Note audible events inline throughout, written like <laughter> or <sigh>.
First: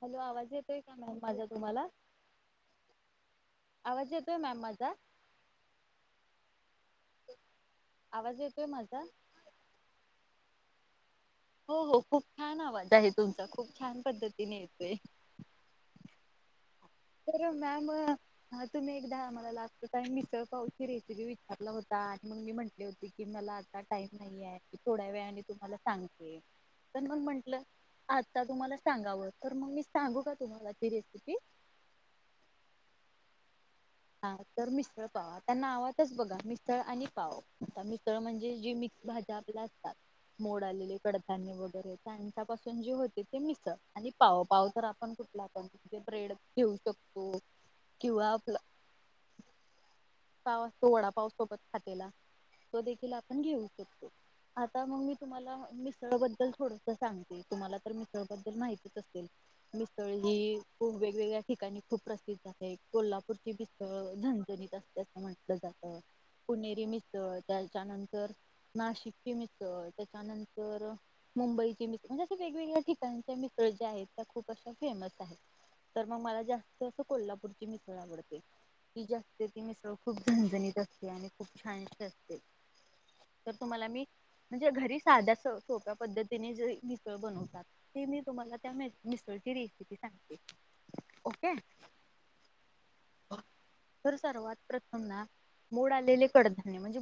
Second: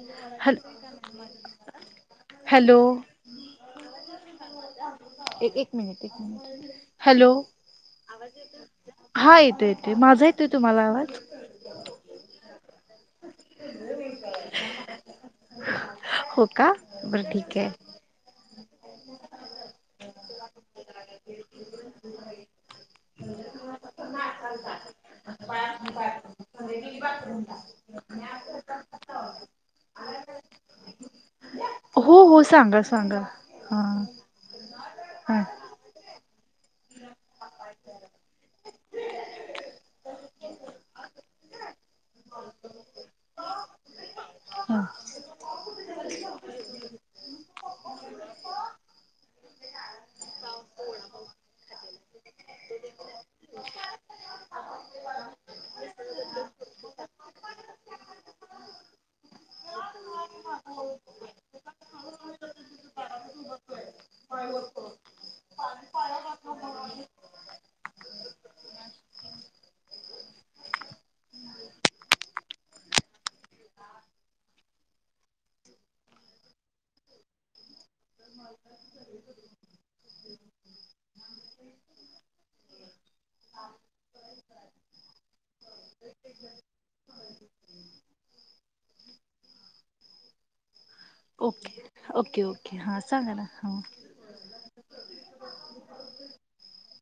Hello आवाज हॅल येतोय का मॅम माझा तुम्हाला हॅलो आवाज येतोय मॅम माझा एक मिनिट एक मिनिट हॅलो आवाज येतोय माझा हा येतो येते माझा येतोय तुम्हाला आवाज हो हो खूप छान आवाज आहे तुमचा खूप छान पद्धतीने येतोय हो का बरं तर ठीक मॅम आहे तुम्ही एकदा मला लागत का मिसळ पावची रेसिपी विचारला होता मग मी म्हटले होते की मला आता टाईम नाही आहे थोड्या वेळाने तुम्हाला सांगते पण मग म्हंटलं आता तुम्हाला सांगावं तर मग मी सांगू का तुम्हाला ती रेसिपी हो हो सांगा सांगा हा हा तर मिशळ पावा हा त्यांना आवाातच बघा मितळ आणि पाव आता मितळ म्हणजे जी मिक्स भाज्या आपल्या असतात मोड आलेले कडधान्य वगैरे त्यांच्यापासून जे होते ते मिस आणि पाव पाव हा जर आपणठ प्रेर ठेऊ शकतो किंवा आपला पावस तो वडा पाव सोबत खातेला तो देखील आपण घेऊ शकतो आता मग मी तुम्हाला मिसळबद्दल थोडस सांगते तुम्हाला तर मिसळबद्दल माहितीच असेल मिस्थळी ही खूप वेगवेगळ्या ठिकाणी खूप प्रसिद्ध आहे कोल्हापूर रती पस्तळ झणझणीत असते अस म्हंटलं जातं पुणेरी मिसळ त्याच्यानंतर नाशिकची मिसळ त्याच्यानंतर मुंबईचे मित म्हणजे असे वेगवेगळ्या ठिकाणचे मित्र ज्या आहेत त्या खूप अशा फेमस आहेत तर मग मला जास्त असं कोल्हापूरची मिसळ आवडते ती जी असते ती मिसळ खूप झनझणीत असते आणि खूप छानशी असते तर तुम्हाला मी म्हणजे घरी साध्या सोप्या पद्धतीने जे मिसळ बनवतात ते मी तुम्हाला त्या मिसळ ेि सांगते ओके ओके ओके हां सांगा ना हा तर सर्वात प्रथम ना मूड आलेले कडधान्य म्हणजे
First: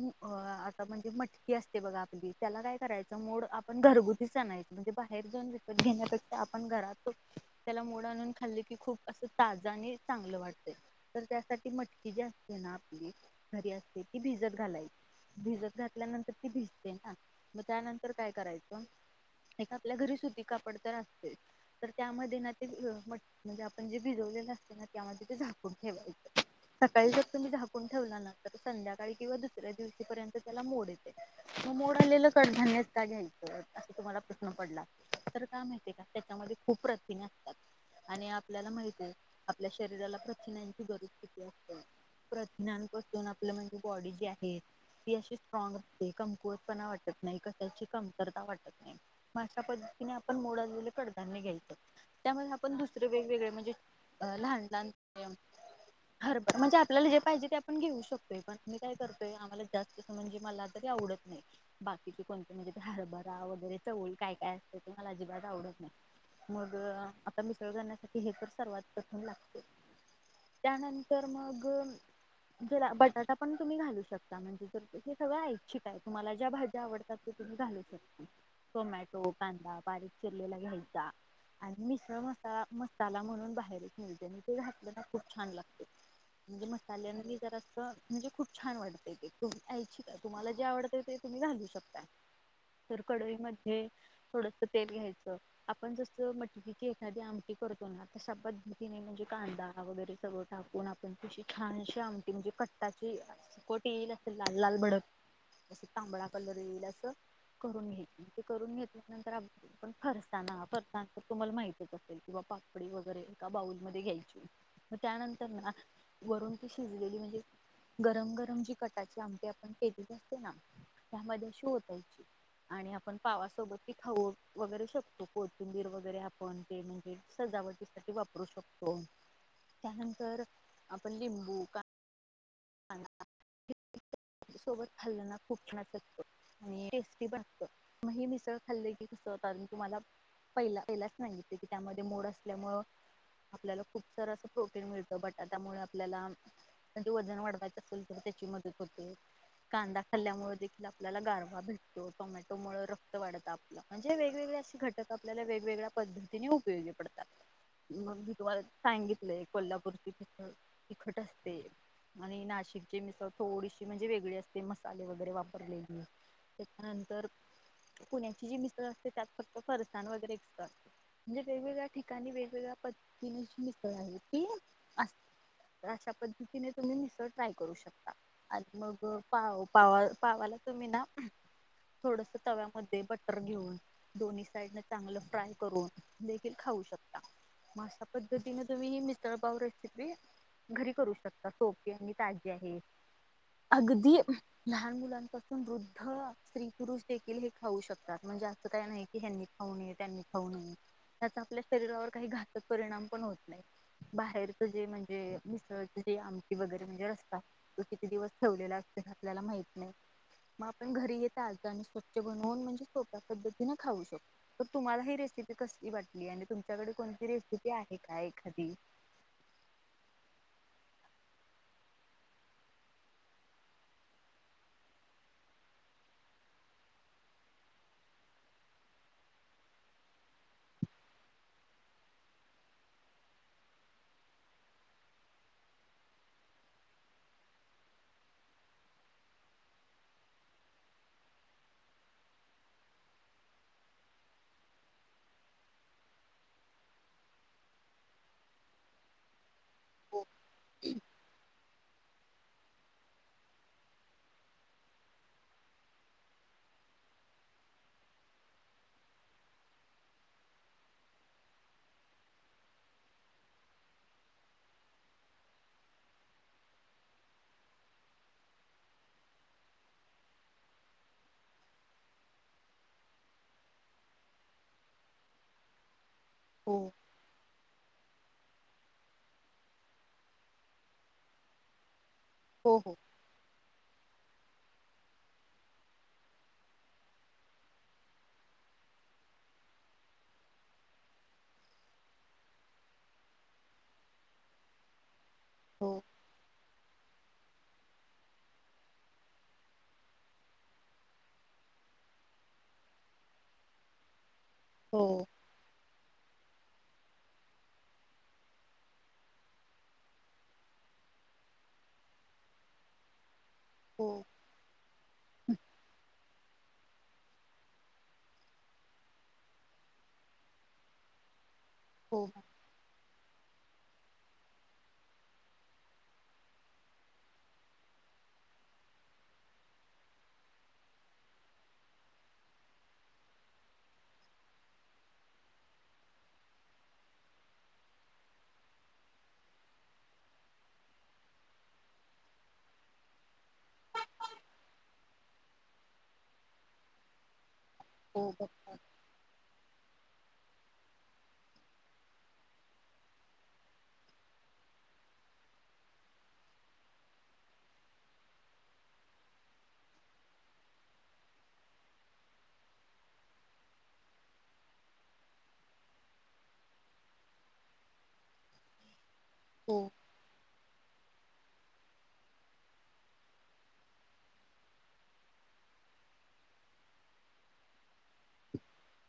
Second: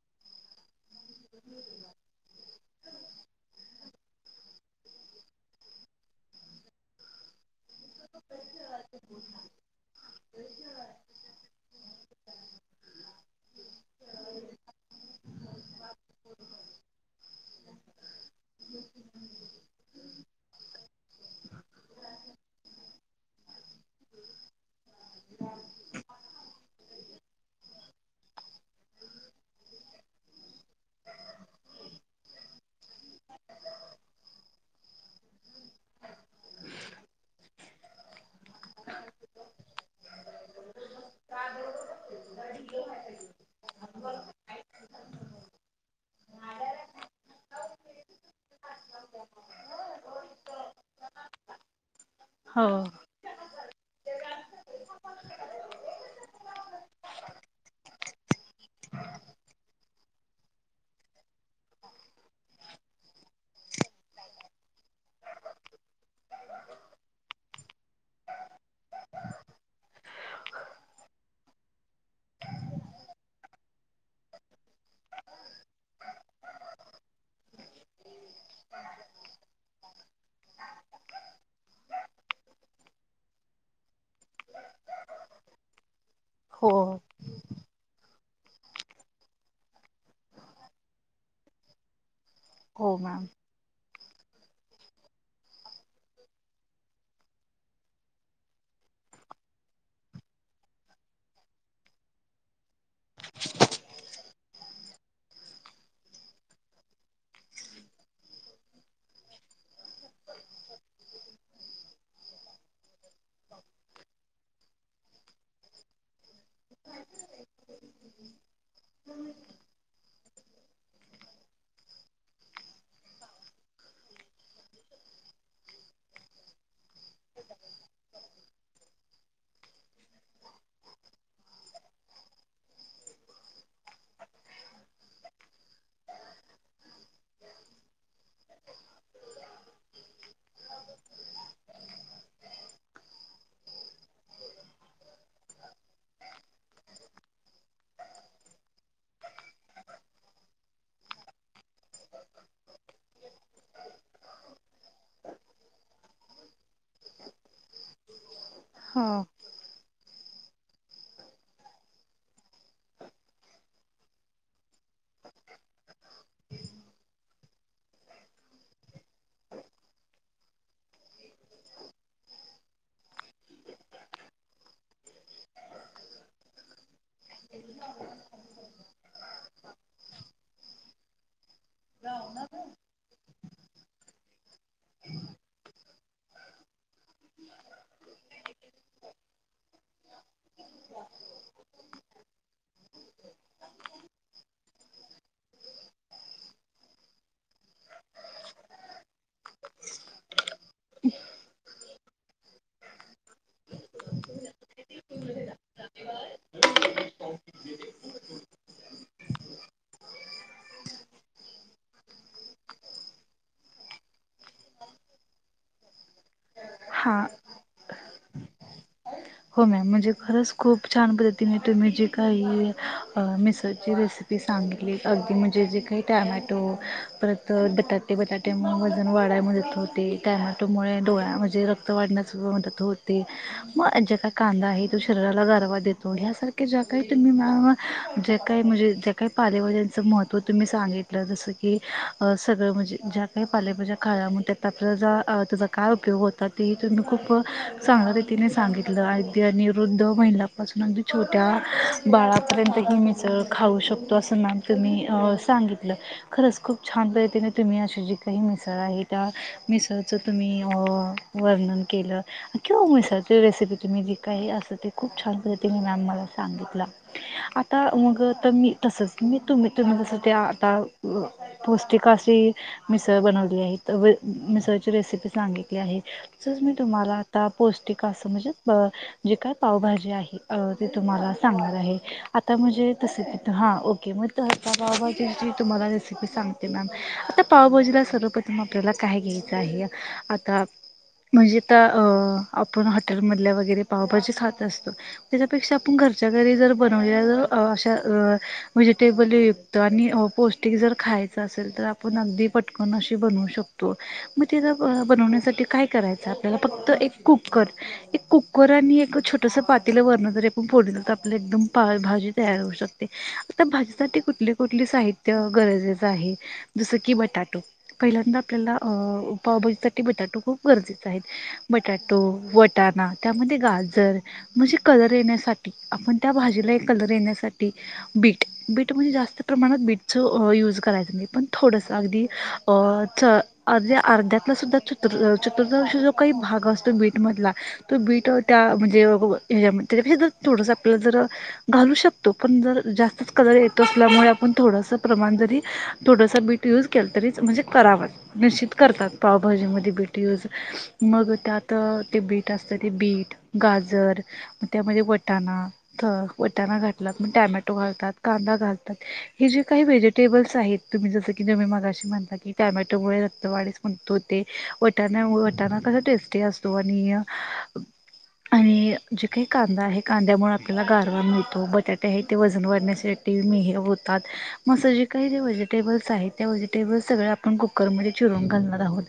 म्हणे मट अस ब आप त्या काय कराय ण घरगुतीच नाहीय म्हणजे बाहेर जाऊन विकत घेण्यापेक्षा आपण घरातो त्याला मोड आणून खाल्ले की खूप असं ताजा आणि चांगलं वाटतय तर त्यासाठी मटकी जी असते ना आपली घरी असते ती भिजत घालायची भिजत घातल्यानंतर ती भिजते ना मग त्यानंतर काय करायचं एक आपल्या घरी सुती कापड तर असते तर त्यामध्ये ना ते म्हणजे आपण जे भिजवलेलं असते ना त्यामध्ये ते झाकून ठेवायचं सकाळी जत मी झाक ठेध्याका कि दु्या दिवर्य त्या मो आ कड अस त्हाला प्रश्न प का मा का त्याच्यामध्ये खूप प्रथिम असतात आणि आपल्याला माहती आहे आपल्या शरीराला प्रचिनांची गरज किती असते प्रज्ञानपसून आपलं म्हणजे बॉडी जी आहे ती अशी स्ट्रॉग असते कमकोज पणा वाटत नाही कसची कमतरता वाटत नाही मग अशा पद्धतीने आपण मोड आलेले कडधान्य घ्यायचं त्यामध्ये आपण हो दुसरे वेगवेगळे म्हणजे अ लहान लहान हर म्हणजे आपल्याला जे पाहिजे ते आपण घेऊ शकतोय पण मी काय करतोय आम्हाला जास्त म्हणजे मला आवडत नाही बाकीचे कोणते म्हणजे हरभरा वगैरे चवल काय काय असत तर मला अजिबात आवडत नाही मग आता मिसळ गाण्यासाठी हे तर सर्वात कठण लागते त्याननंतर मग ज बटाटा पण तुम्ही घालू शकता म्हणजे जर हे सगळं ऐच्छिक आहे तुम्हाला ज्या भाज्या आवडतात ् घालू शकता टोमॅटो कांदा बारीक चिरलेला घ्यायचा आणि मिसळ मसाला मसाला म्हणून बाहेर ते घातलं खूप छान लागते म्हणजे हो मसाल्या म्हणजे खूप छान वाटतेय तुही ऐछिक का तुम्हाला जे आवडत ते तुम्ही घालू शकता हो तर मॅम कढईमध्ये थोडस तेल घ्यायचं आपण जस मटकीची एखादी आमटी करतो ना तश्या पद्धतीने म्हणजे कांदा वगैरे सगळं टाकून आपण तशी छानशीे आमटी म्हणजे कट्टाची ट येईल असेल लाल लाल भडक अस तांबळा कलर येईल असं करून घेत ते करून घेतल्यानंतरण फरसाना फरसानानंतर तुम्हाला माहतीच असेल कि पापडी वगैरे एका बाउल मध्ये घ्यायची म त्यानंतर ना वरून ती शिजलेली म्हणजे गरम गरम जी कटाची आमटी आपण केेलेली असते ना त्यामध्ये ओतायची. आणि आपण पावासोबत त खाऊ वगैरे शकतो कोथिंबीर वगैरे आपण म्हणजे सजावटीसाठी वापरू शकतो त्यानंतर आपण लिंबू, कांदा सोबत खाल्लना कुठ असतो आणि टेस्टी बनत म हे मिसळ खाल्लं की कसत तुम्हाला पहिला पहिलाच सगितलं की त्यामध्ये मोड असल्यामुंळ आपल्याला खूप सार अस प्रोटीन मिळत बटाटामुळ आपल्याला त्यामुळे वजन वाढत. म हो कांदा खाल्ल्यामुळे आपल्याला गारवा भेटतो टोमॅटोमुळ रक्त वाढत आपलं म्हणजे वेगवेगळे अशी घटक आपल्याला वेगवेगळ्या पद्धतीने उपयोगी पडतात. मग मी तुम्हाला हो सांगितलंय कोल्हापूचे तिखट तिखट असते. आणि नाशिकची मिसळ थोडीशी म्हणजे वेगळी असते मसाले वगैरे वापरलेली. त्याच्यानंतर पुण्याची जी मिसळ असते त्यात फक्त फरसाण वगैरे असतात. म्हणजे वेगवेगळ्या ठिकाणी वेगवेगळ्या पद्धतीने मिसळ असते. अशा पद्धतीने तुम्ही मिसळ ट्राय करू शकता आणि मग पाव पावा पावाला तुम्ही ना थोडस तव्यामध्ये बटर बटर घेऊन दोन्ही साईड न चांगलं फ्राय करून देखील खाऊ शकता. आशा पद्धतीने तुम्ही ही मिसळ पाव रेसिपी घरी करू शकता. सोपी आणि ताजी आहे. अगदी लहान मुलांपासून वृद्ध स्त्री पुरुष देखील हे खाऊ शकतात म्हणजे जास्त काय नाही की खाऊ नये त्यांनी खाऊ नये, त्यात आपल शरीरावर काही घातक परिणाम पण होत नाही बाहेरच जे म्हणजे मिसळ जे आम वगैरे म्हणजे असतात तो किती दिवस ठेवलेला अस आपल्याला माहित नाही. मग आपण घरी येत आ आणि स्वच्छ बनवून म्हणजे सोप्या पद्धतीने खाऊ शकतो तर तुम्हाला ही रेसिपी कसली वाटली आणि तुमच्याकडे हा कोणती रेसिपी आहे का एखादी हो मॅम म्हणजे खरच खूप छान पद्धतीने तुम्ही जी काही मिसळची रेसिपी सांगितली अगदी म्हणजे जे काही टमॅटो परत बटाटे बटाटे वजन वाढत मत होते त्या टोमॅटो मुळे डोळ्यामध्ये रक्त वाढण्यास मदत होते मग कांदा आहे त शरीराला गारवा देतो हसारख्या ज्या काही तुम्ही ज्या काही म्हणजे जे काही काही पालेभाज्यांचं महत्व तुम्ही सांगितलं जसं की सगळं म्हणजे ज्या काही पालेभाज्या काळात त्यात आपला त्याचा काय उपयोग होता ते तुम्ही खूप चांगल्या रीतीने सांगितलं. अगदी आणि वृद्ध हो महिलापासून अगदी छोट्या बाळापर्यंत ही मिसळ खाऊ शकतो असं मॅम तुम्ही सांगितलं खरच खूप छान पद्धतीने तुम्ही अशी जी काही मिसळ आहे त्या मिसळचं तुम्ही वर मिसळची रेसिपी तुम्ही जे काही असं ते खूप छान पद्धतीने मॅम मला सांगितलं आता मग तर मी तसंच मी तुम्ही तुम्ही च जे ते आता पौष्टिक अशी मिसळ बनवली आहे. व मिसळची रेसिपी सांगितली आहे जस मी हो तुम्हाला आता पौष्टिक असं म्हणजे अ जे काय पावभाजी आहे ते तुम्हाला सांगणार आहे. आता म्हणजे हो तसं त हां ओके मग तर आता पावभाजीची तुम्हाला रेसिपी सांगते मॅम आता पावभाजीला सर्वप्रथम आपल्याला काय घ्याल म्हणजे आपण हॉटेलमध्ये बाहेर आपण पावभाजी खात असतो याच्यापेक्षा हो आपण जर घरच्या घरी बनवली बनवल्या अशा व्हेजिटेबल युक्त आणि पौष्टिक जर खायचं असेल तर आपण अगदी पटकन अशी बनवू शकतो मग तिथं हो बनवण्यासाठी काय करायचं आपल्याला फक्त एक कुकर एक कुकर आणि एक छोटंसं पातील वरणं जरी आपण फोडलं तर आपल्या एकदम पाव भाजी तयार होऊ शकते आता हो भाजीसाठी कुठले कुठले साहित्य गरजेचं आहे जसं की बटाटो पहिल्यांदा आपल्याला अ पाभजीसाठी बटाटो खूप गरजेचे आहेत बटाटो हो वटा ना मग ते गाजर म्हणजे कलर येण्यासाठी आपण त्या भाजीला एक कलर येण्यासाठी बीट बीट म्हणजे जास्त प्रमाणात बीटचं यूज करायचं नाही पण थोडंसं अगदी च अर्ध्या अर्ध्यातला सुद्धा चतुर्थांश जो काही भाग असतो बीटमधला तो बीट त्या म्हणजे त्याच्यापेक्षा जर थोडंसं आपल्याला जर घालू शकतो पण जर जास्तच कलर येतो असल्यामुळे आपण थोडंसं प्रमाण जरी थोडंसं बीट यूज केलं तरीच म्हणजे कराव निश्चित हो करतात पावभाजीमध्ये बीट यूज मग त्यात ते बीट बीट गाजर मग त्यामध्ये वटाणा घातला तर टमॅटो घलतात कांदा घालतात हे जे काही व्हेजिटेबल्स आहेत तुम्ही जसं की मगाशी म्हणता की टॅमॅटोमुळे रक्तवाडीस म्हणतो ते वटाणा वटाणा कसां टेस्टी असतो आणि आणि जे काही कांदा आहे कांद्यामुळे आपल्याला गारवा मिळतो बटाटे आहे ते वजन वाढण्यासाठी मेह होतात म आसं जे काही जे व्हेजिटेबल्स त्या व्हेजिटेबल्स सगळ आपण कुकरमध्ये चिरून घालणार आहोत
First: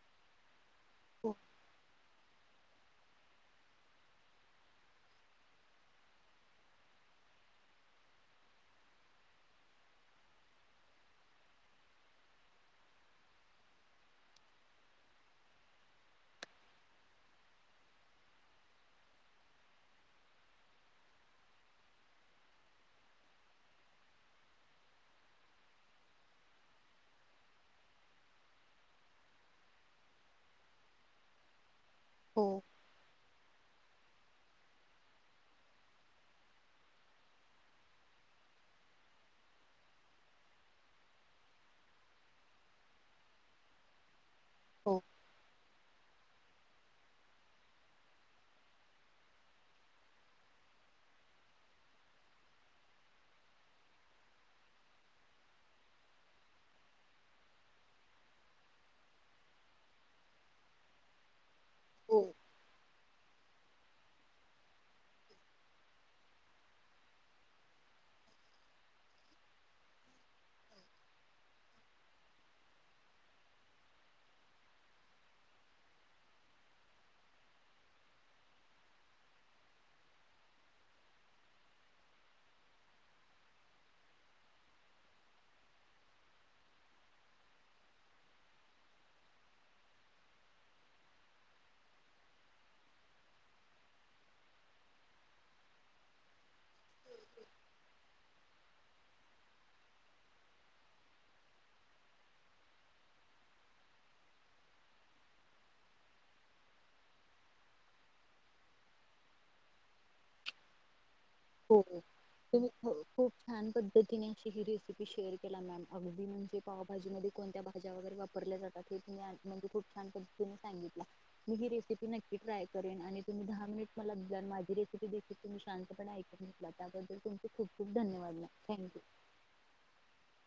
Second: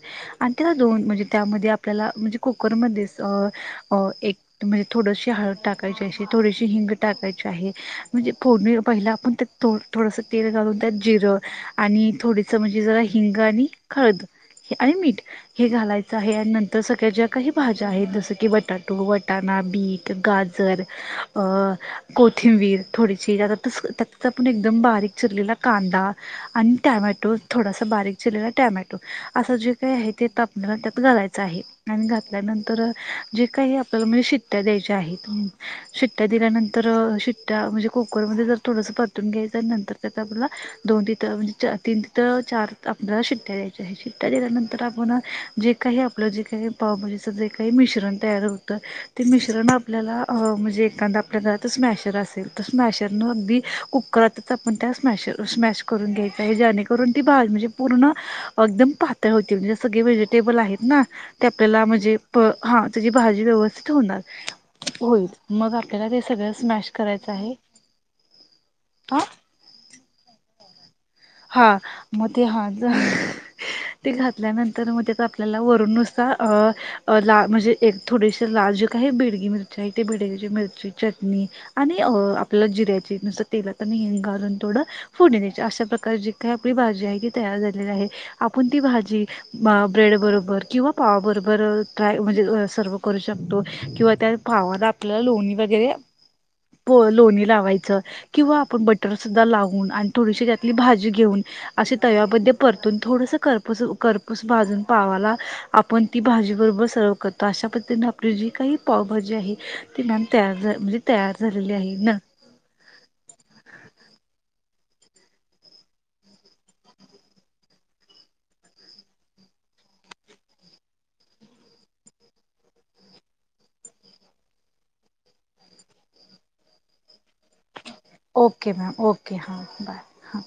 तेला दोन म्हणजे हो त्यामध्ये आपल्याला म्हणजे कुकरमध्येध्ये अ एक म्हणजे थोडशी हळद टाकायची अशी थोडीशी हिंग टाकायची आहे म्हणजे फोडणी पहिला आपण थोडा तेल घालून त्यात जिर आणि थोड जरी हिंग आणि हळद आणि मीठ हे घालायचं आहे आणि नंतर सगळ्या ज्या काही भाजी आहेत जसं की बटाटो, बटाणा, बीट, गाजर, कोथिंबीर थोडीशी त्या आपण एकदम बारीक चिरलेला कांदा आणि टोमॅटो थोडासा असं बारीक चिरलेला टोमॅटो असं जे काही आहे ते त आपल्याला त्यात घालायचं आहे आणि हो घातल्यानंतर तर जे काही आपल्याला म्हणजे शिट्ट्या द्यायच्या आहेत शिट्ट्या दिल्यानंतर शिट्ट्या म्हणजे कुकरमध्ये जर थोडस परतून घ्यायचं नंतर त्या आपला दोन तिथं म्हणजे तीन तिथं चार आपल्याला शिट्ट्या द्यायच्या आहे शिट्ट्या दिल्यानंतर हो आपण जे काही आपलं जे काही पावभजीचं जे काही मिश्रण तयार होतं ते मिश्रण आपल्याला म्हणजे एखादा आपल्या घरात स्मॅशर असेल स्मॅशर न अगदी कुकरात आपण त्या स्मॅशर स्मॅश करून घ्यायचा आहे जेणेकरून ती भाज म्हणजे पूर्ण अगदम पातळ होती म्हणजे सगळे व्हेजिटेबल आहेत ना ते आपल्याला म्हणजे हो हा त्याची भाजी व्यवस्थित होणार होईल मग आपल्याला ते सगळं स्मॅश करायचं आहे आ हा म ते हा ते घातल्यानंतर मग आपल्याला वरून नुसार म्हणजे थोडेसे लाल जे काही बिडगी मिरची आहे ते बिडगीची मिरची चटणी आणि आपल्या जिऱ्याची ची पूड <inaudible> जी काही आपली भाजी आहे ती तयार झालेली आहे आपण ती भाजी ब्रेड बरोबर किंवा पावा बरोबर म्हणजे सर्व करू शकतो किंवा त्या पावाला आपल्याला लोणी वगैरे लोणी लावायच किंवा आपण बटर सुद्धा लावून आणि थोडीशी आपली भाजी घेऊन असे तव्यामध्ये परतून थोडंसं करपूस करपूस भाजून पावाला आपण ती भाजीबरोबर सर्व करतो अशा पद्धतीने आपली जी काही पावभाजी आहे ती मॅम तयार झा म्हणजे तयार झालेली हो आहे ना त खूप छान पद्धतीने अ गिरी रेसिपी शेअर केला मॅम अगदी म्हणजे पावभाजीमध्ये कोणत्या भाज्या वगैरे वापरल्या जात हे तुम म्हणजे खु छान पद्धतीने सांगितला मी ही रेसिपी नक्की ट्राय करेन आणि तुम्ही दहा मिनिट मला दिला आणि माझी तुम्ही शांतप ला त्याबद्दल तुमचे खूप खूप धन्यवाद ओके थँक्यू. मॅम ओके हां बाय हां.